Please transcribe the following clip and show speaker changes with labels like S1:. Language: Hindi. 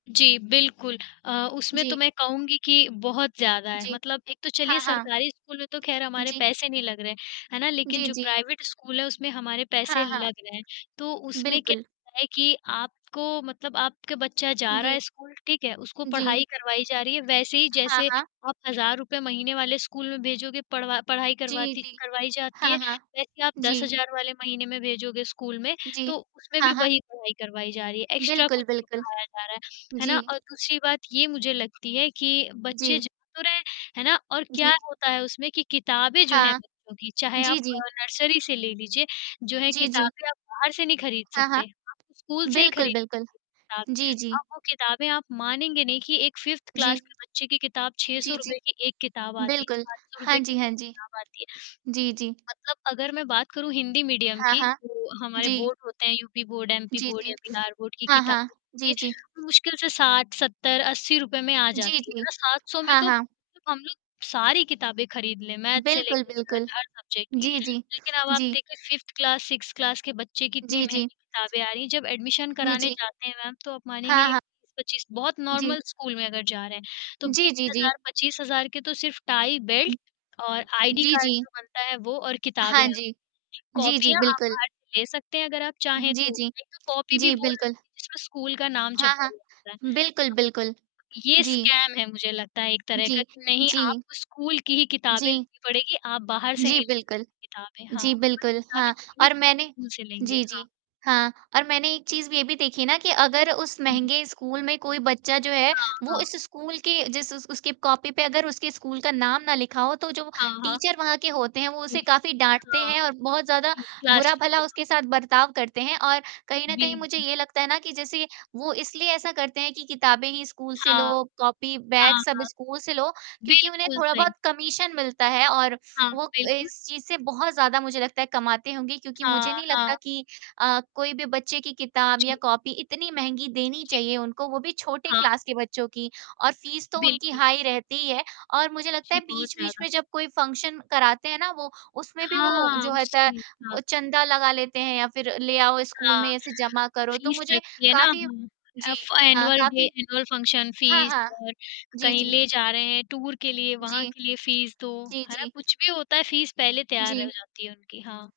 S1: जी बिल्कुल अ, उसमें तो,
S2: जी।
S1: मैं कहूँगी कि बहुत ज़्यादा है।
S2: जी।
S1: मतलब एक तो चलिए,
S2: हाँ, हाँ।
S1: सरकारी स्कूल में तो ख़ैर
S2: उ,
S1: हमारे
S2: जी।
S1: पैसे नहीं लग रहे, है ना? लेकिन
S2: जी,
S1: जो
S2: जी।
S1: प्राइवेट स्कूल है, उसमें हमारे
S2: हाँ,
S1: पैसे
S2: हाँ।
S1: लग रहे हैं। तो उसमें क्या
S2: बिल्कुल।
S1: है कि आपको मतलब आपके बच्चा
S2: हुँ,
S1: जा रहा
S2: जी।
S1: है स्कूल, ठीक है? उसको
S2: जी।
S1: पढ़ाई करवाई जा रही है, वैसे ही,
S2: हाँ,
S1: जैसे
S2: हाँ।
S1: आप ₹1000 महीने वाले स्कूल में भेजोगे, पढ़वा पढ़ाई
S2: जी,
S1: करवाती
S2: जी।
S1: करवाई जाती
S2: हाँ,
S1: है,
S2: हाँ।
S1: वैसे ही आप दस
S2: जी।
S1: हज़ार वाले महीने में भेजोगे स्कूल में,
S2: जी।
S1: तो उसमें
S2: हाँ,
S1: भी
S2: हाँ।
S1: वही पढ़ाई करवाई जा रही है, एक्स्ट्रा
S2: बिल्कुल,
S1: कुछ नहीं
S2: बिल्कुल।
S1: पढ़ाया जा रहा है, है ना?
S2: जी।
S1: और दूसरी बात, ये मुझे लगती है कि बच्चे
S2: जी।
S1: जा तो रहे हैं, है ना? और क्या
S2: जी।
S1: होता है उसमें कि किताबें जो है
S2: हाँ।
S1: बच्चों की, चाहे
S2: जी,
S1: आप
S2: जी।
S1: नर्सरी से ले लीजिए, जो है
S2: जी, जी।
S1: किताबें आप बाहर से नहीं खरीद
S2: हाँ, हाँ।
S1: सकते। आपको स्कूल से ही
S2: बिल्कुल,
S1: खरीद
S2: बिल्कुल।
S1: ताब
S2: जी, जी।
S1: अब वो किताबें आप मानेंगे नहीं कि एक 5th क्लास
S2: जी।
S1: के बच्चे की किताब, छह
S2: जी,
S1: सौ
S2: जी।
S1: रुपए की एक किताब आती है,
S2: बिल्कुल।
S1: ₹500
S2: हाँ
S1: की
S2: जी,
S1: एक
S2: हाँ जी।
S1: किताब आती है।
S2: जी, जी।
S1: मतलब अगर मैं बात करूँ, हिंदी मीडियम
S2: हाँ,
S1: की,
S2: हाँ।
S1: जो हमारे
S2: जी।
S1: बोर्ड होते हैं, यूपी बोर्ड, एमपी
S2: जी,
S1: बोर्ड,
S2: जी।
S1: या बिहार बोर्ड, की
S2: हाँ,
S1: किताब
S2: हाँ।
S1: होती
S2: जी, जी।
S1: है, मुश्किल से 60-70-80 रुपए में आ
S2: जी,
S1: जाती हैं, है
S2: जी।
S1: ना? 700 में
S2: हाँ,
S1: तो
S2: हाँ।
S1: तो हम लोग सारी किताबें खरीद लें, मैथ्स से
S2: बिल्कुल,
S1: लेके
S2: बिल्कुल।
S1: सरट हर सब्जेक्ट की।
S2: जी, जी।
S1: लेकिन अब आप
S2: जी।
S1: देखिए, 5th class, 6th sixth class के बच्चे की इतनी
S2: जी,
S1: महँगी
S2: जी।
S1: किताबें आ रही हैं, जब एडमिशन
S2: जी,
S1: कराने
S2: जी।
S1: जाते हैं मैम, तो आप मानेंगी
S2: हाँ,
S1: नहीं।
S2: हाँ।
S1: 20-25 बहुत
S2: जी।
S1: नॉर्मल स्कूल में अगर जा रहे हैं, तो
S2: जी,
S1: बीस
S2: जी, जी।
S1: हज़ार 25,000 के तो सिर्फ़ टाइ,
S2: हुँ।
S1: बेल्ट, और आईडी
S2: जी,
S1: कार्ड,
S2: जी।
S1: जो बनता है, वो, और किताबें
S2: हाँ
S1: हैं।
S2: जी। जी, जी,
S1: कॉपीयाँ आप
S2: बिल्कुल।
S1: बाहर ले सकते हैं, अगर आप चाहें
S2: जी,
S1: तो।
S2: जी।
S1: एक तो कॉपी भी
S2: जी,
S1: वो
S2: बिल्कुल।
S1: लगेंगी, जिसमें स्कूल का नाम
S2: हाँ,
S1: छपा
S2: हाँ।
S1: हुआ होता है।
S2: बिल्कुल, बिल्कुल।
S1: ये
S2: जी।
S1: स्कैम है, मुझे लगता है, एक तरह का,
S2: जी,
S1: कि "नहीं,
S2: जी।
S1: आपको स्कूल की ही किताबें
S2: जी।
S1: लेनी पड़ेंगी, आप बाहर से
S2: जी,
S1: नहीं ले
S2: बिल्कुल।
S1: सकते किताबें।" हाँ।
S2: जी,
S1: वही
S2: बिल्कुल,
S1: किताबें
S2: हाँ।
S1: चलेंगी, जो
S2: और
S1: आप
S2: मैंने
S1: स्कूल से लेंगे।
S2: जी,
S1: हाँ।
S2: जी। हाँ, और मैंने एक चीज़, ये भी देखी ना कि अगर उस
S1: जी, जी।
S2: महँगे स्कूल में कोई बच्चा जो है,
S1: हाँ,
S2: वो
S1: हाँ।
S2: इस स्कूल के जिस उस उसके कॉपी पे अगर उसके स्कूल का नाम ना लिखा हो, तो जो
S1: हाँ, हाँ।
S2: टीचर वहाँ के होते हैं, वो
S1: जी।
S2: उसे काफ़ी डाँटते
S1: हाँ।
S2: हैं और बहुत ज़्यादा
S1: जी, क्लास
S2: बुरा-भला
S1: टीचर, हाँ।
S2: उसके साथ बर्ताव करते हैं और कहीं न कहीं, मुझे
S1: बिल्कुल।
S2: ये लगता है ना कि जैसे वो इसलिए ऐसा करते हैं कि किताबें ही स्कूल से
S1: हाँ।
S2: लो, कॉपी, बैग,
S1: हाँ,
S2: सब
S1: हाँ।
S2: स्कूल से लो, क्योंकि उन्हें
S1: बिल्कुल
S2: थोड़ा
S1: सही।
S2: बहुत कमीशन मिलता है और
S1: हाँ,
S2: वो अ,
S1: बिल्कुल।
S2: इस चीज़ से बहुत ज़्यादा, मुझे लगता है, कमाते होंगे। क्योंकि
S1: हाँ,
S2: मुझे नहीं
S1: हाँ।
S2: लगता कि अ, कोई भी बच्चे की किताब या
S1: जी।
S2: कॉपी इतनी महँगी देनी
S1: जी,
S2: चाहिए
S1: जी।
S2: उनको, वो भी छोटे
S1: हाँ।
S2: क्लास के बच्चों की। और फ़ीस तो उनकी
S1: बिल्कुल।
S2: हाई रहती ही है, और मुझे लगता
S1: जी,
S2: है,
S1: बहुत
S2: बीच-बीच
S1: ज़्यादा।
S2: में जब कोई फंक्शन कराते हैं ना वो, उसमें भी वो,
S1: हाँ,
S2: जो होता है,
S1: उसमें, हाँ।
S2: ओ, चंदा लगा लेते हैं, या फिर ले आओ स्कूल
S1: हाँ।
S2: में, ऐसे जमा करो। तो
S1: फ़ीस
S2: मुझे
S1: लगती है ना,
S2: काफ़ी
S1: हाँ।
S2: जी
S1: अफ
S2: अ,
S1: एनुअल डे,
S2: काफ़ी
S1: एनुअल फंक्शन
S2: हाँ,
S1: फ़ीस
S2: हाँ।
S1: और
S2: जी,
S1: कहीं
S2: जी।
S1: ले जा रहे हैं, टूर के लिए, वहाँ
S2: जी।
S1: के लिए फ़ीस दो,
S2: जी,
S1: है ना?
S2: जी।
S1: कुछ भी होता है, फ़ीस पहले तैयार रह
S2: जी।
S1: जाती है उनकी। हाँ।